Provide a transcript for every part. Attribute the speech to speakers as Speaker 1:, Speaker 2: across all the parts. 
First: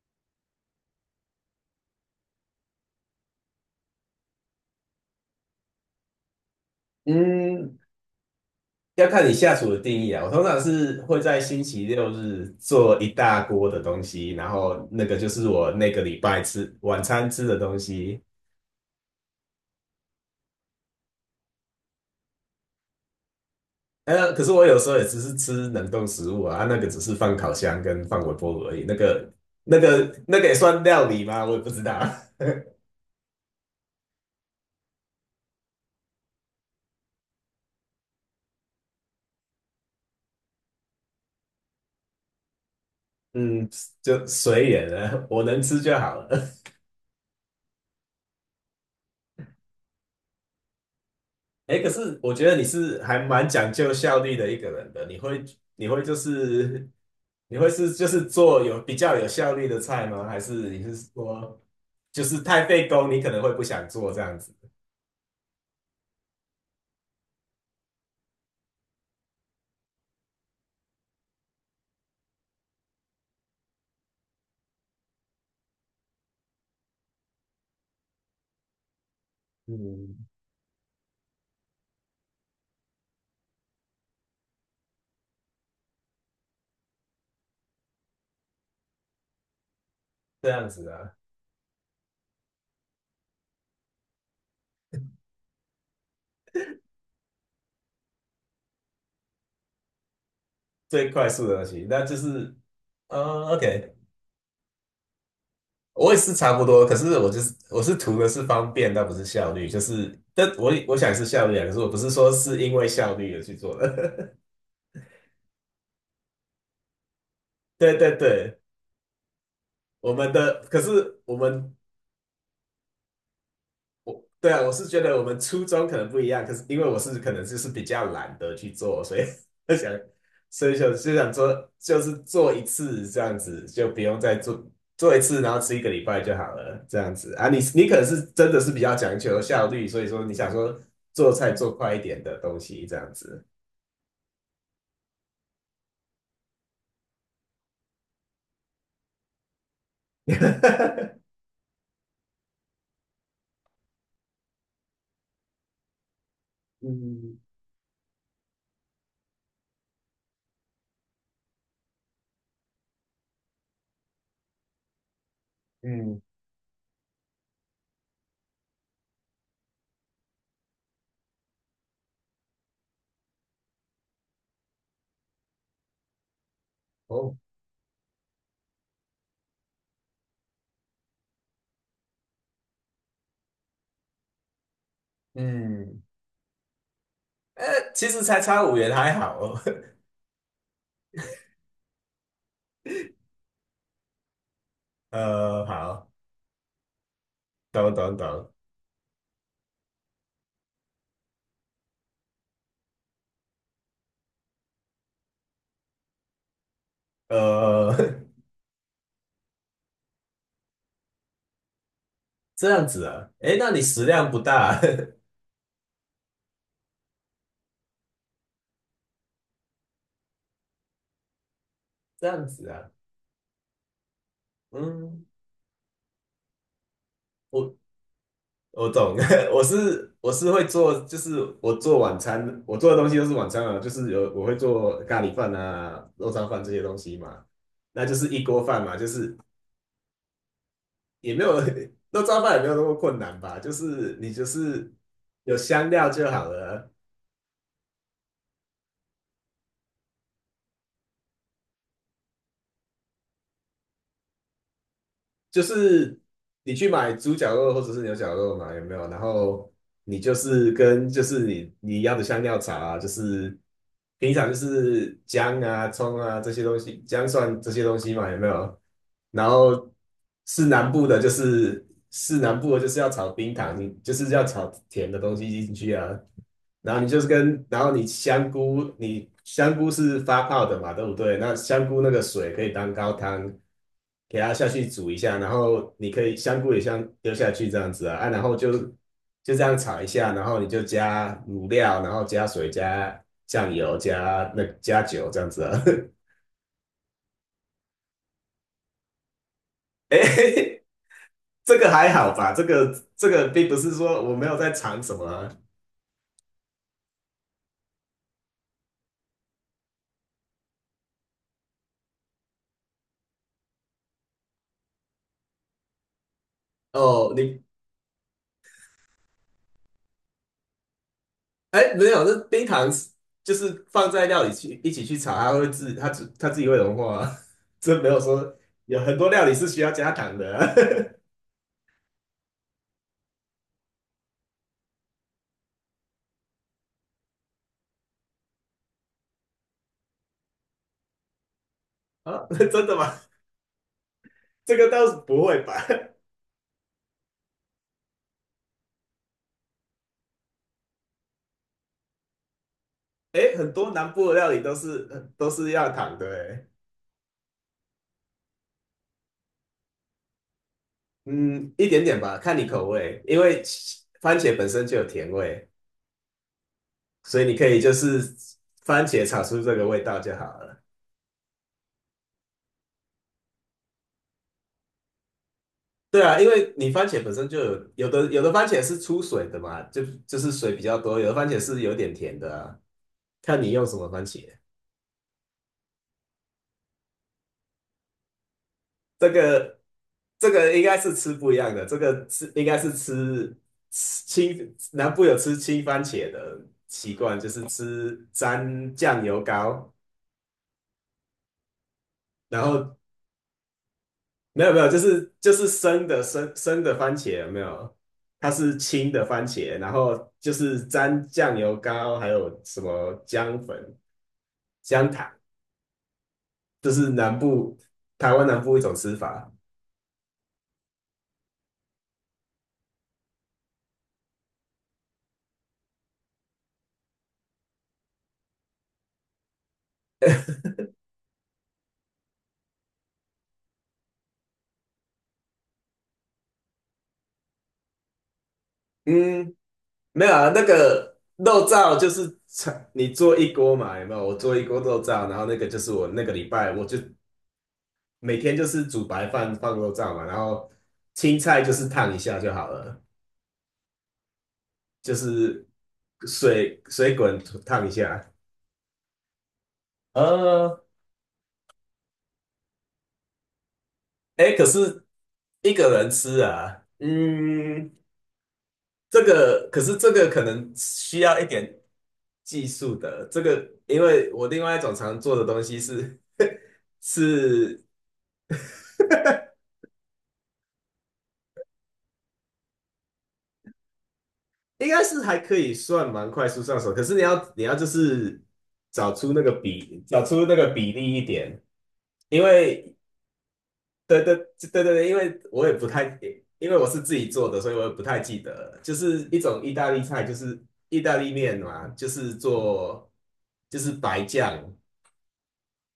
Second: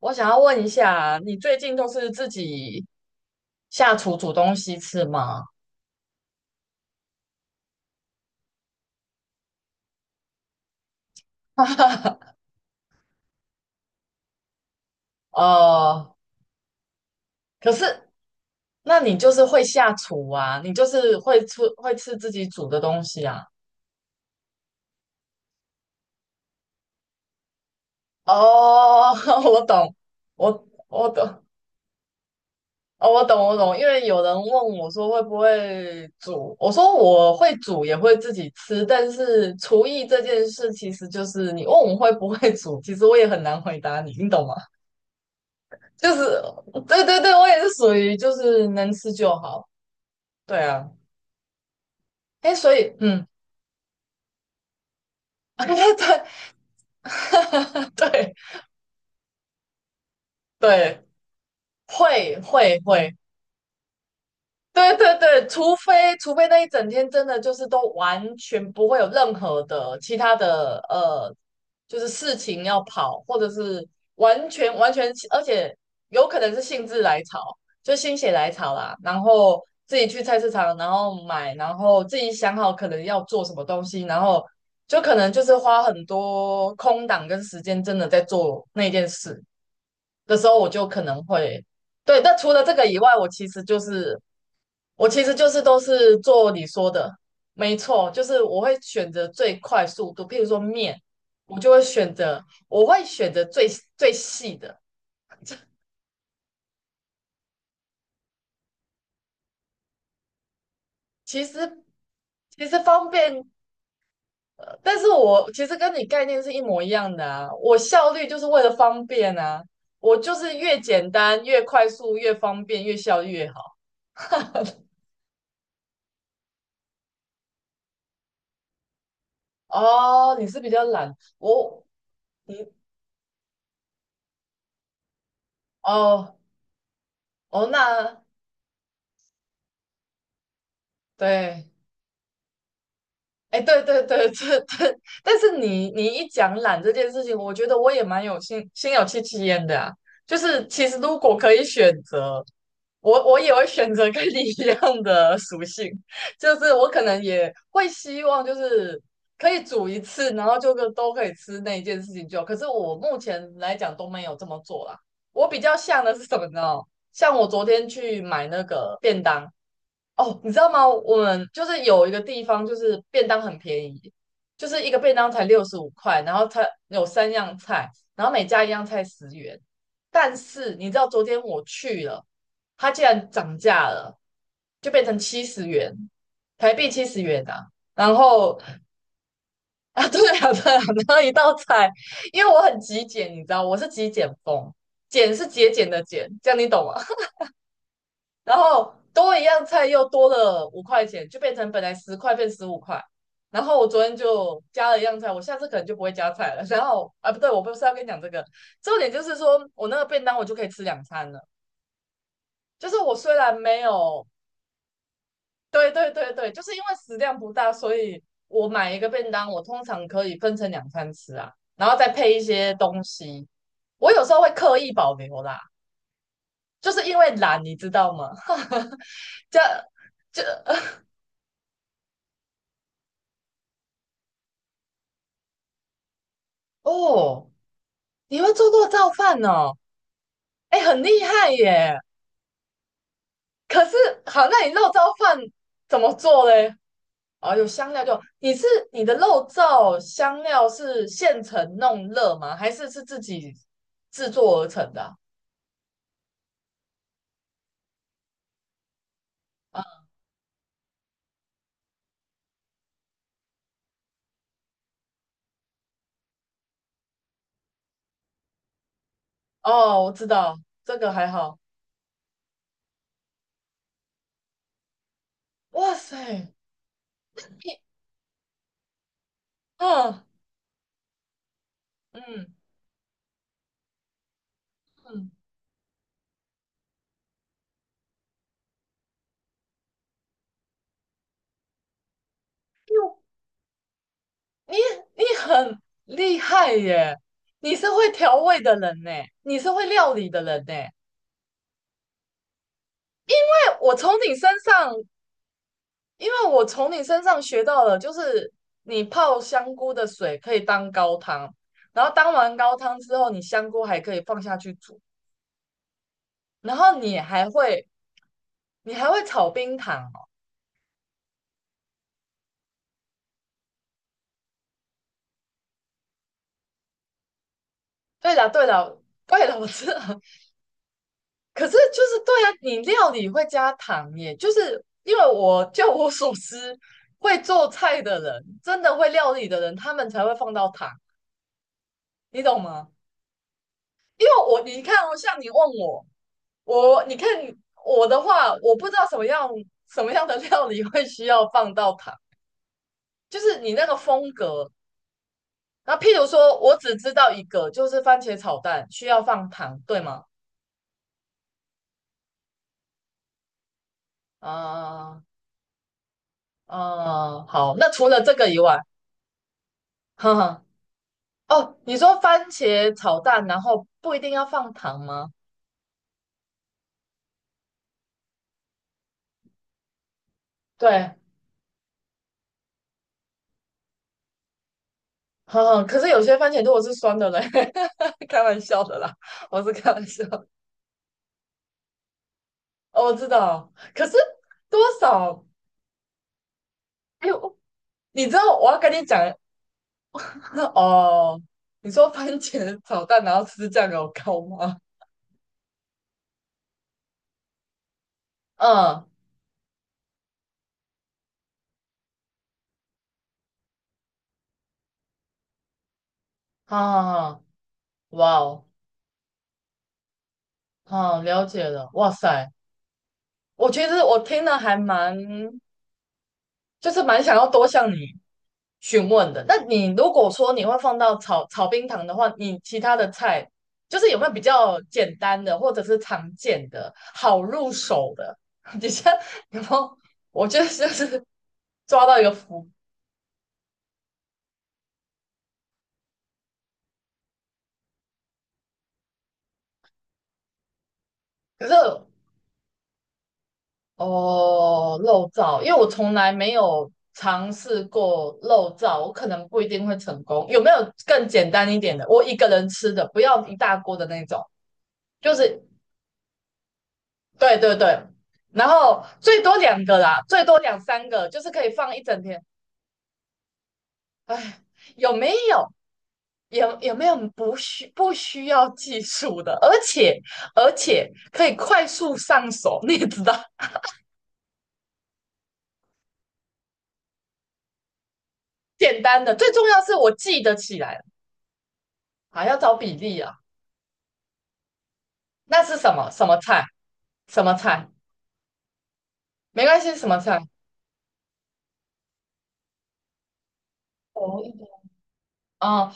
Speaker 1: 我想要问一下，你最近都是自己下厨煮东西吃吗？
Speaker 2: 嗯，要看你下厨的定义啊。我通常是会在星期六日做一大锅的东西，然后那个就是我那个
Speaker 1: 呃，
Speaker 2: 礼拜吃晚餐吃的
Speaker 1: 可
Speaker 2: 东
Speaker 1: 是
Speaker 2: 西。
Speaker 1: 那你就是会下厨啊，你就是会吃自己煮的东西啊。
Speaker 2: 可是我有时候也只是吃冷冻食物啊，啊那个只是放烤箱跟放微波炉而已。那
Speaker 1: 哦，
Speaker 2: 个、
Speaker 1: 我
Speaker 2: 那
Speaker 1: 懂，
Speaker 2: 个、那个也
Speaker 1: 我
Speaker 2: 算料
Speaker 1: 我
Speaker 2: 理
Speaker 1: 懂，
Speaker 2: 吗？我也不知道。
Speaker 1: 哦，我懂我懂，因为有人问我说会不会煮，我说我会煮，也会自己吃，但是厨艺这件事其实就是你问我会不会煮，其实我也很难
Speaker 2: 嗯，
Speaker 1: 回答你，
Speaker 2: 就
Speaker 1: 你懂吗？
Speaker 2: 随缘了，我能吃就
Speaker 1: 就
Speaker 2: 好
Speaker 1: 是，
Speaker 2: 了。
Speaker 1: 对对对，我也是属于就是能吃就好。对啊，
Speaker 2: 哎，可是我觉
Speaker 1: 哎，
Speaker 2: 得你
Speaker 1: 所以
Speaker 2: 是还蛮讲究效率的一个人的，你会就
Speaker 1: 对
Speaker 2: 是你会是就是
Speaker 1: 对
Speaker 2: 做有比较有效率的菜吗？还是你是
Speaker 1: 对，
Speaker 2: 说就
Speaker 1: 会
Speaker 2: 是太
Speaker 1: 会
Speaker 2: 费工，
Speaker 1: 会，
Speaker 2: 你可能会不想做这样子？
Speaker 1: 对对对，除非那一整天真的就是都完全不会有任何的其他的就是事情要跑，或者是完全完全，而且有可能是兴致来潮，就心血来潮啦，然后自己去
Speaker 2: 嗯，
Speaker 1: 菜市场，然后买，然后自己想好可能要做什么东西，然后就可能就是花很多空档跟时间，真的在做那件事的时
Speaker 2: 这
Speaker 1: 候，我
Speaker 2: 样
Speaker 1: 就
Speaker 2: 子
Speaker 1: 可
Speaker 2: 啊，
Speaker 1: 能会。对，那除了这个以外，我其实就是都是做你说的，没错，就是我会选择最快速度，譬如说面，
Speaker 2: 最快速的东西，那就是
Speaker 1: 我会选择
Speaker 2: OK，
Speaker 1: 最细的。
Speaker 2: 我也是差不多，可是我是图的是方便，但不是效率，就是但我想是
Speaker 1: 其
Speaker 2: 效率啊，可是
Speaker 1: 实
Speaker 2: 我不是说是
Speaker 1: 其
Speaker 2: 因
Speaker 1: 实
Speaker 2: 为
Speaker 1: 方
Speaker 2: 效率而
Speaker 1: 便，
Speaker 2: 去做的。
Speaker 1: 但是我其实跟你概念是一模一样的啊。我
Speaker 2: 对
Speaker 1: 效
Speaker 2: 对
Speaker 1: 率就是
Speaker 2: 对，
Speaker 1: 为了方便啊，
Speaker 2: 我
Speaker 1: 我
Speaker 2: 们
Speaker 1: 就是
Speaker 2: 的
Speaker 1: 越
Speaker 2: 可
Speaker 1: 简
Speaker 2: 是我
Speaker 1: 单、越
Speaker 2: 们
Speaker 1: 快速、越方便、越效率越好。
Speaker 2: 我对啊，我是觉得我们初衷可能不一样，可是因为我是可能就是比较懒得去做，所以 想，
Speaker 1: 哦，你是
Speaker 2: 所
Speaker 1: 比
Speaker 2: 以
Speaker 1: 较
Speaker 2: 想就
Speaker 1: 懒，
Speaker 2: 想做，
Speaker 1: 我
Speaker 2: 就是做
Speaker 1: 你
Speaker 2: 一次这样子，就不用再做一次，然后吃一个礼拜
Speaker 1: 哦
Speaker 2: 就好了，这样子啊。你
Speaker 1: 哦，
Speaker 2: 你可能
Speaker 1: 那
Speaker 2: 是真的是比较讲求效率，所以说你想说做菜
Speaker 1: 对
Speaker 2: 做快一点的东西这样子。
Speaker 1: 哎，对对对这，但是你一讲懒这件事情，我觉得我也蛮有心心有戚戚焉的啊。就是其实如果 可以选择，我也会选择跟你一样的属性，就是我可能
Speaker 2: 嗯
Speaker 1: 也会希望就是可以煮一次，然后就个都可以吃那一件事情就好可是我目前来讲都没有这么做啦。我比较像的
Speaker 2: 嗯
Speaker 1: 是什么呢？像我昨天去买那个便当。哦，你知道吗？我们就是有一个地方，就是便当很便宜，就是一个便当才65块，然后它有三
Speaker 2: 哦
Speaker 1: 样菜，然后每加一样菜十元。但是你知道昨天我去了，它竟然涨价了，就变成七十元，
Speaker 2: 嗯，
Speaker 1: 台币七十元
Speaker 2: 呃，
Speaker 1: 啊。
Speaker 2: 其
Speaker 1: 然
Speaker 2: 实才
Speaker 1: 后
Speaker 2: 差5元还好哦。
Speaker 1: 啊，对啊，对啊，然后一道菜，因为我很极简，你知道，我是极简风，简是节俭的
Speaker 2: 好，
Speaker 1: 简，这样你懂吗？
Speaker 2: 懂懂懂，
Speaker 1: 然后多一样菜又多了5块钱，就变成本来10块变十五块。然后我昨天就加了一样菜，我下次可能就不会加菜了。然后啊，不对，我不是要
Speaker 2: 呃。
Speaker 1: 跟你讲这 个，重点就是说我那个便当我就可以吃两餐了。
Speaker 2: 这样
Speaker 1: 就是
Speaker 2: 子
Speaker 1: 我
Speaker 2: 啊，
Speaker 1: 虽
Speaker 2: 诶，
Speaker 1: 然
Speaker 2: 那
Speaker 1: 没
Speaker 2: 你食
Speaker 1: 有，
Speaker 2: 量不大啊，
Speaker 1: 对对对对，就是因为食量不大，所以我买一个便当，我通常可以分成两餐吃啊，然后再
Speaker 2: 这
Speaker 1: 配一
Speaker 2: 样子
Speaker 1: 些
Speaker 2: 啊，
Speaker 1: 东西。我有时候会刻意保
Speaker 2: 嗯，
Speaker 1: 留啦，就是因为懒，你
Speaker 2: 我
Speaker 1: 知道吗？
Speaker 2: 我懂，
Speaker 1: 这
Speaker 2: 我是我
Speaker 1: 这
Speaker 2: 是会做，就是我做晚餐，我做的东西都是晚餐啊，就是有我会做咖喱饭啊、肉燥饭这些东西嘛，
Speaker 1: 哦。
Speaker 2: 那就 是
Speaker 1: 你
Speaker 2: 一
Speaker 1: 会
Speaker 2: 锅
Speaker 1: 做
Speaker 2: 饭
Speaker 1: 肉
Speaker 2: 嘛，就
Speaker 1: 燥
Speaker 2: 是
Speaker 1: 饭哦？哎，很厉
Speaker 2: 也没
Speaker 1: 害
Speaker 2: 有
Speaker 1: 耶！
Speaker 2: 肉燥饭也没有那么困难吧，就
Speaker 1: 可是
Speaker 2: 是你
Speaker 1: 好，
Speaker 2: 就
Speaker 1: 那你肉
Speaker 2: 是
Speaker 1: 燥饭
Speaker 2: 有香
Speaker 1: 怎
Speaker 2: 料
Speaker 1: 么
Speaker 2: 就
Speaker 1: 做
Speaker 2: 好
Speaker 1: 嘞？
Speaker 2: 了，
Speaker 1: 哦，有香料就你的肉燥香料是现成弄热吗？还是是自己制作而成的啊？
Speaker 2: 就是你去买猪脚肉或者是牛脚肉嘛，有没有？然后
Speaker 1: 啊
Speaker 2: 你就是跟就是你你要的香料茶啊，就是平常就是姜啊、葱啊这些东西，姜蒜这些东西嘛，有没有？然后
Speaker 1: 哦，我知道，
Speaker 2: 是南
Speaker 1: 这
Speaker 2: 部
Speaker 1: 个
Speaker 2: 的，
Speaker 1: 还好。
Speaker 2: 就是要炒冰糖，你就是要炒甜的东西进去
Speaker 1: 哇
Speaker 2: 啊。
Speaker 1: 塞，
Speaker 2: 然后你就是跟，
Speaker 1: 你
Speaker 2: 然后你香菇，你香菇是
Speaker 1: 嗯
Speaker 2: 发泡的嘛，对不对？那香菇那个
Speaker 1: 嗯
Speaker 2: 水可以当高汤，给它下去煮一
Speaker 1: 嗯，
Speaker 2: 下，然后你可以香菇也像丢下去这样子啊，啊，然后就这样炒一下，然后你就加卤料，然后加水、
Speaker 1: 哟
Speaker 2: 加酱油、
Speaker 1: 你
Speaker 2: 加酒这样子
Speaker 1: 很
Speaker 2: 啊。
Speaker 1: 厉害耶！你是会调味的人呢，你是会料理的人呢。
Speaker 2: 哎，
Speaker 1: 哎
Speaker 2: 这个还好吧？这个并不是
Speaker 1: 我从
Speaker 2: 说
Speaker 1: 你
Speaker 2: 我没
Speaker 1: 身
Speaker 2: 有在
Speaker 1: 上
Speaker 2: 尝什么啊
Speaker 1: 因为我从你身上学到了，就是你泡香菇的水可以当高汤，然后当完高汤之后，你香菇还可以放下去煮，然后你
Speaker 2: 哦，
Speaker 1: 还会你还会炒冰糖哦。
Speaker 2: 哎没有，这冰糖是就是放在料理去一起去炒，它会自己会融化啊，这没有
Speaker 1: 对了
Speaker 2: 说
Speaker 1: 对了
Speaker 2: 有很多料
Speaker 1: 对
Speaker 2: 理
Speaker 1: 了，我
Speaker 2: 是需
Speaker 1: 知
Speaker 2: 要
Speaker 1: 道。
Speaker 2: 加 糖的啊，
Speaker 1: 可是就是对啊，你料理会加糖耶，就是因为我就我所知，会做菜的人，真的会料理的人，他们才会放到糖，你
Speaker 2: 啊
Speaker 1: 懂
Speaker 2: 真
Speaker 1: 吗？
Speaker 2: 的吗？
Speaker 1: 因为我
Speaker 2: 这
Speaker 1: 你
Speaker 2: 个
Speaker 1: 看
Speaker 2: 倒
Speaker 1: 哦，
Speaker 2: 是
Speaker 1: 像
Speaker 2: 不
Speaker 1: 你问
Speaker 2: 会吧？
Speaker 1: 我。我你看我的话，我不知道什么样的料理会需要放到糖，就
Speaker 2: 哎，
Speaker 1: 是
Speaker 2: 很
Speaker 1: 你那
Speaker 2: 多
Speaker 1: 个
Speaker 2: 南部
Speaker 1: 风
Speaker 2: 的料理
Speaker 1: 格。
Speaker 2: 都是要
Speaker 1: 那譬
Speaker 2: 糖
Speaker 1: 如
Speaker 2: 的
Speaker 1: 说，
Speaker 2: 哎。
Speaker 1: 我只知道一个，就是番茄炒蛋需要放糖，对吗？
Speaker 2: 嗯，一点点吧，看你口味，因为番茄本身就有
Speaker 1: 啊、
Speaker 2: 甜味，所
Speaker 1: 啊、
Speaker 2: 以你可
Speaker 1: 好，
Speaker 2: 以
Speaker 1: 那
Speaker 2: 就
Speaker 1: 除了
Speaker 2: 是
Speaker 1: 这个以外，
Speaker 2: 番茄炒出这个味道
Speaker 1: 哈
Speaker 2: 就好
Speaker 1: 哈，
Speaker 2: 了。
Speaker 1: 哦，你说番茄炒蛋，然后不一定要放糖吗？
Speaker 2: 对啊，因为你番茄本身有的番茄是出水的嘛，就是水比较
Speaker 1: 对，
Speaker 2: 多，有的番茄是有点甜的啊，看你用什么番茄。
Speaker 1: 哈哈，可是有些番茄如果是酸的嘞，开玩笑的啦，
Speaker 2: 这
Speaker 1: 我是
Speaker 2: 个
Speaker 1: 开玩笑，
Speaker 2: 这个应该是吃不一样的，这个吃应该是
Speaker 1: 哦，我知
Speaker 2: 吃
Speaker 1: 道，可是
Speaker 2: 吃青，
Speaker 1: 多
Speaker 2: 南部有
Speaker 1: 少？
Speaker 2: 吃青番茄的习
Speaker 1: 哎，
Speaker 2: 惯，就
Speaker 1: 呦。
Speaker 2: 是
Speaker 1: 你
Speaker 2: 吃
Speaker 1: 知道我要跟
Speaker 2: 沾
Speaker 1: 你
Speaker 2: 酱
Speaker 1: 讲，
Speaker 2: 油膏，
Speaker 1: 那哦，你说番
Speaker 2: 然
Speaker 1: 茄
Speaker 2: 后
Speaker 1: 炒蛋然后吃酱油膏
Speaker 2: 没有
Speaker 1: 吗？
Speaker 2: 没有，就是生的番茄有没有？它是
Speaker 1: 嗯，
Speaker 2: 青的番茄，然后就是沾酱油膏，还有什么姜粉、姜糖，
Speaker 1: 好
Speaker 2: 就
Speaker 1: 好
Speaker 2: 是
Speaker 1: 好，哇
Speaker 2: 台湾南
Speaker 1: 哦，
Speaker 2: 部一种吃法。
Speaker 1: 好了解了，哇塞，我其实我听了还蛮，就是蛮想要多向你询问的。那你如果说你会放到炒冰糖的话，你其他的菜就是有没有比较简单的，或者是常见的、好入手的？你像
Speaker 2: 嗯，
Speaker 1: 有没有？
Speaker 2: 没有
Speaker 1: 我
Speaker 2: 啊，
Speaker 1: 觉
Speaker 2: 那
Speaker 1: 得就
Speaker 2: 个
Speaker 1: 是
Speaker 2: 肉燥
Speaker 1: 抓
Speaker 2: 就
Speaker 1: 到一个
Speaker 2: 是
Speaker 1: 福，
Speaker 2: 炒你做一锅嘛，有没有？我做一锅肉燥，然后那个就是我那个礼拜我就每天就是煮白饭放肉燥嘛，然后青菜
Speaker 1: 可
Speaker 2: 就
Speaker 1: 是
Speaker 2: 是烫一下就好了，
Speaker 1: 哦，
Speaker 2: 就
Speaker 1: 漏照，
Speaker 2: 是
Speaker 1: 因为我从来没
Speaker 2: 水
Speaker 1: 有
Speaker 2: 水滚
Speaker 1: 尝试
Speaker 2: 烫一下。
Speaker 1: 过漏照，我可能不一定会成功。有没
Speaker 2: 呃，
Speaker 1: 有更简单一点的？我一个人吃的，不要一大锅的那种，
Speaker 2: 哎，可是
Speaker 1: 就是
Speaker 2: 一个人吃啊，
Speaker 1: 对对对，
Speaker 2: 嗯。
Speaker 1: 然后最多
Speaker 2: 可
Speaker 1: 两
Speaker 2: 是
Speaker 1: 个
Speaker 2: 这
Speaker 1: 啦，
Speaker 2: 个可
Speaker 1: 最多
Speaker 2: 能
Speaker 1: 两三
Speaker 2: 需
Speaker 1: 个，
Speaker 2: 要
Speaker 1: 就
Speaker 2: 一
Speaker 1: 是可以
Speaker 2: 点
Speaker 1: 放一整天。
Speaker 2: 技术的，这个因为我
Speaker 1: 哎，
Speaker 2: 另外一种
Speaker 1: 有
Speaker 2: 常
Speaker 1: 没
Speaker 2: 做的东
Speaker 1: 有？
Speaker 2: 西是
Speaker 1: 有有 没有
Speaker 2: 是
Speaker 1: 不需要技术的，而且可以快速上手？你也知道，
Speaker 2: 应该是还可以算蛮快速上手，可是你要就是
Speaker 1: 简单的，最重要是我
Speaker 2: 找
Speaker 1: 记
Speaker 2: 出
Speaker 1: 得
Speaker 2: 那个
Speaker 1: 起
Speaker 2: 比
Speaker 1: 来，
Speaker 2: 例一点，因
Speaker 1: 还要找比
Speaker 2: 为
Speaker 1: 例啊。
Speaker 2: 对对对对对，因为
Speaker 1: 那
Speaker 2: 我也
Speaker 1: 是
Speaker 2: 不太
Speaker 1: 什么菜？
Speaker 2: 因为我是自己
Speaker 1: 什
Speaker 2: 做
Speaker 1: 么
Speaker 2: 的，所以我
Speaker 1: 菜？
Speaker 2: 也不太记得就是一
Speaker 1: 没
Speaker 2: 种意
Speaker 1: 关
Speaker 2: 大
Speaker 1: 系，
Speaker 2: 利
Speaker 1: 什么
Speaker 2: 菜，就
Speaker 1: 菜？
Speaker 2: 是意大利面嘛，就是做白
Speaker 1: 哦，一点
Speaker 2: 酱。
Speaker 1: 哦，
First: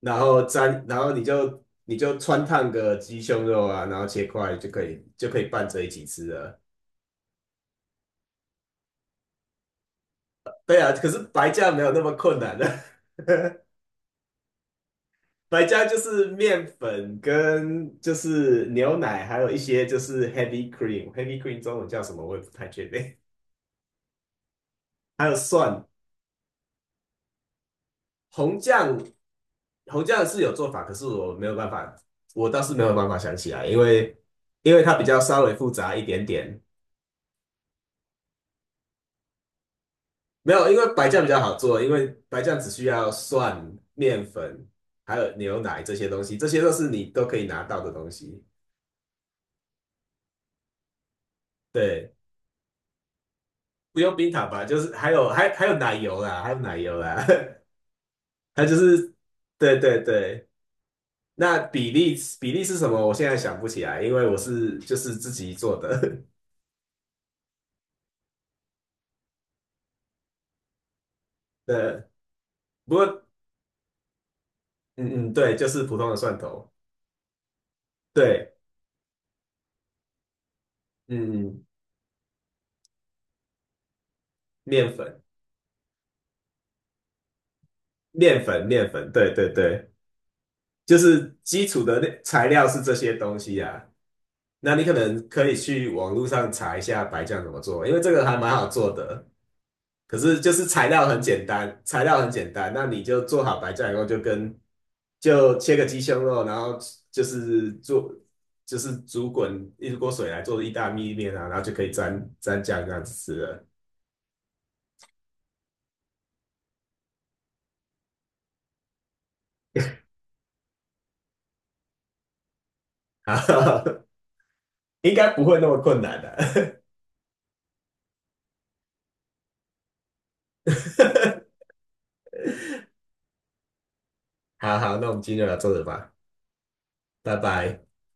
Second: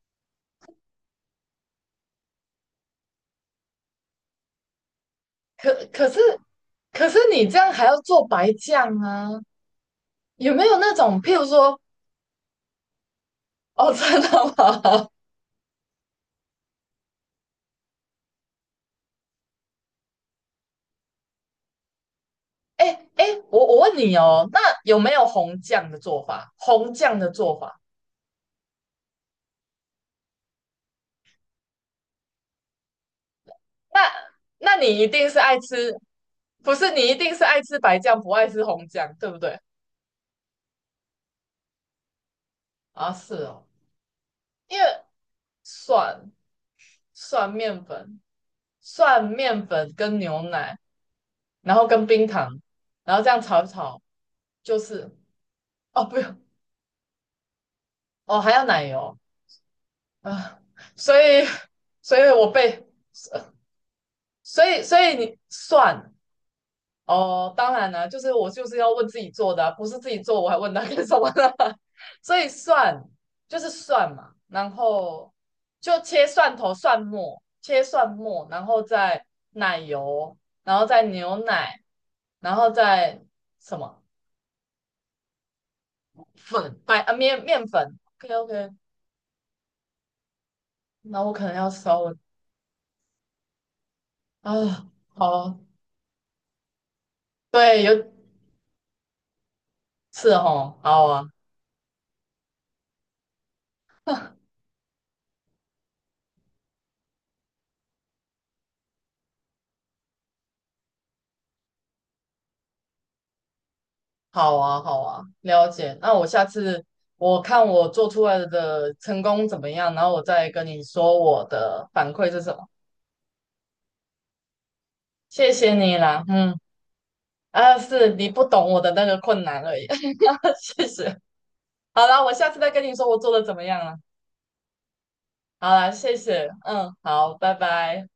Speaker 2: 然后沾，然后你就穿烫个鸡胸肉啊，然后切块就可以拌着
Speaker 1: 可
Speaker 2: 一起
Speaker 1: 可是
Speaker 2: 吃了。
Speaker 1: 可是你这样还要做白酱啊？有没有
Speaker 2: 对
Speaker 1: 那
Speaker 2: 啊，可是
Speaker 1: 种，譬如
Speaker 2: 白酱
Speaker 1: 说，
Speaker 2: 没有那么困难的，
Speaker 1: 哦，真的吗？
Speaker 2: 白酱就是面粉跟就是牛奶，还有一些就是 heavy cream，heavy cream 中文叫什么我也不太 确
Speaker 1: 哎
Speaker 2: 定，
Speaker 1: 哎，我问你哦，那有没有
Speaker 2: 还有
Speaker 1: 红
Speaker 2: 蒜，
Speaker 1: 酱的做法？红酱的做法，
Speaker 2: 红酱红酱是有做法，可是我没有办法，我倒是没有办法想起来，因
Speaker 1: 那
Speaker 2: 为
Speaker 1: 那
Speaker 2: 它
Speaker 1: 你
Speaker 2: 比
Speaker 1: 一
Speaker 2: 较
Speaker 1: 定是
Speaker 2: 稍微
Speaker 1: 爱
Speaker 2: 复
Speaker 1: 吃，
Speaker 2: 杂一点点。
Speaker 1: 不是你一定是爱吃白酱，不爱吃红酱，对不对？
Speaker 2: 没有，因为白酱比较好做，因为白酱只需要
Speaker 1: 啊，是
Speaker 2: 蒜、
Speaker 1: 哦，
Speaker 2: 面粉，
Speaker 1: 因为
Speaker 2: 还有牛奶这些东
Speaker 1: 蒜
Speaker 2: 西，这些都是你都可以
Speaker 1: 蒜
Speaker 2: 拿到
Speaker 1: 面
Speaker 2: 的东
Speaker 1: 粉、
Speaker 2: 西。
Speaker 1: 蒜面粉跟牛奶，然后跟
Speaker 2: 对，
Speaker 1: 冰糖，然后这样炒一
Speaker 2: 不
Speaker 1: 炒，
Speaker 2: 用冰糖吧，就
Speaker 1: 就
Speaker 2: 是
Speaker 1: 是
Speaker 2: 还有奶
Speaker 1: 哦，不
Speaker 2: 油
Speaker 1: 用
Speaker 2: 啦，还有奶油啦，
Speaker 1: 哦，还 要
Speaker 2: 它就
Speaker 1: 奶
Speaker 2: 是
Speaker 1: 油
Speaker 2: 对对对。
Speaker 1: 啊，所以
Speaker 2: 那
Speaker 1: 所以我
Speaker 2: 比例
Speaker 1: 被，
Speaker 2: 是什么？我现在
Speaker 1: 呃
Speaker 2: 想不起来，因为我是就
Speaker 1: 所
Speaker 2: 是
Speaker 1: 以
Speaker 2: 自
Speaker 1: 你
Speaker 2: 己做
Speaker 1: 蒜
Speaker 2: 的。
Speaker 1: 哦，当然了、就是我就是要问自己做的啊不是自己做我还问他干什么呢？
Speaker 2: 对，
Speaker 1: 所以
Speaker 2: 不
Speaker 1: 蒜
Speaker 2: 过
Speaker 1: 就是蒜嘛，然
Speaker 2: 嗯
Speaker 1: 后
Speaker 2: 嗯，对，就是普
Speaker 1: 就
Speaker 2: 通的
Speaker 1: 切
Speaker 2: 蒜
Speaker 1: 蒜
Speaker 2: 头。
Speaker 1: 头、蒜末，切蒜末，
Speaker 2: 对，
Speaker 1: 然后再奶油，然后再
Speaker 2: 嗯
Speaker 1: 牛
Speaker 2: 嗯，
Speaker 1: 奶，然后再什么？
Speaker 2: 面粉
Speaker 1: 粉白呃面面粉，OK OK，
Speaker 2: 面粉，对对对。就
Speaker 1: 那我
Speaker 2: 是
Speaker 1: 可能
Speaker 2: 基
Speaker 1: 要
Speaker 2: 础
Speaker 1: 稍
Speaker 2: 的
Speaker 1: 微
Speaker 2: 那材料是这些东西啊。
Speaker 1: 啊，
Speaker 2: 那你可能
Speaker 1: 好
Speaker 2: 可以
Speaker 1: 啊
Speaker 2: 去网络上查一下白酱怎么
Speaker 1: 对，
Speaker 2: 做，因为
Speaker 1: 有
Speaker 2: 这个还蛮好做的。可
Speaker 1: 是
Speaker 2: 是就是
Speaker 1: 哦，
Speaker 2: 材
Speaker 1: 好
Speaker 2: 料很
Speaker 1: 啊，
Speaker 2: 简单，材料很简单，那你就做好白酱以后，就切个鸡胸肉，然后就是做就是煮滚一锅水来做意大利面啊，然后就可以沾酱这样子吃了。
Speaker 1: 好啊，好啊，了解。那我下次我看我做出来的成功怎么样，然后我再跟你说我的反馈是什么。
Speaker 2: 好，应该不
Speaker 1: 谢
Speaker 2: 会那
Speaker 1: 谢
Speaker 2: 么
Speaker 1: 你
Speaker 2: 困难
Speaker 1: 啦，嗯，
Speaker 2: 的、
Speaker 1: 啊，是你不懂我的那个困难而已，谢谢。好啦，我下次再跟你说我做的怎么样了。
Speaker 2: 好好，那我们今天就聊
Speaker 1: 好
Speaker 2: 做这里
Speaker 1: 啦，
Speaker 2: 吧，
Speaker 1: 谢谢，嗯，好，
Speaker 2: 拜
Speaker 1: 拜
Speaker 2: 拜。
Speaker 1: 拜。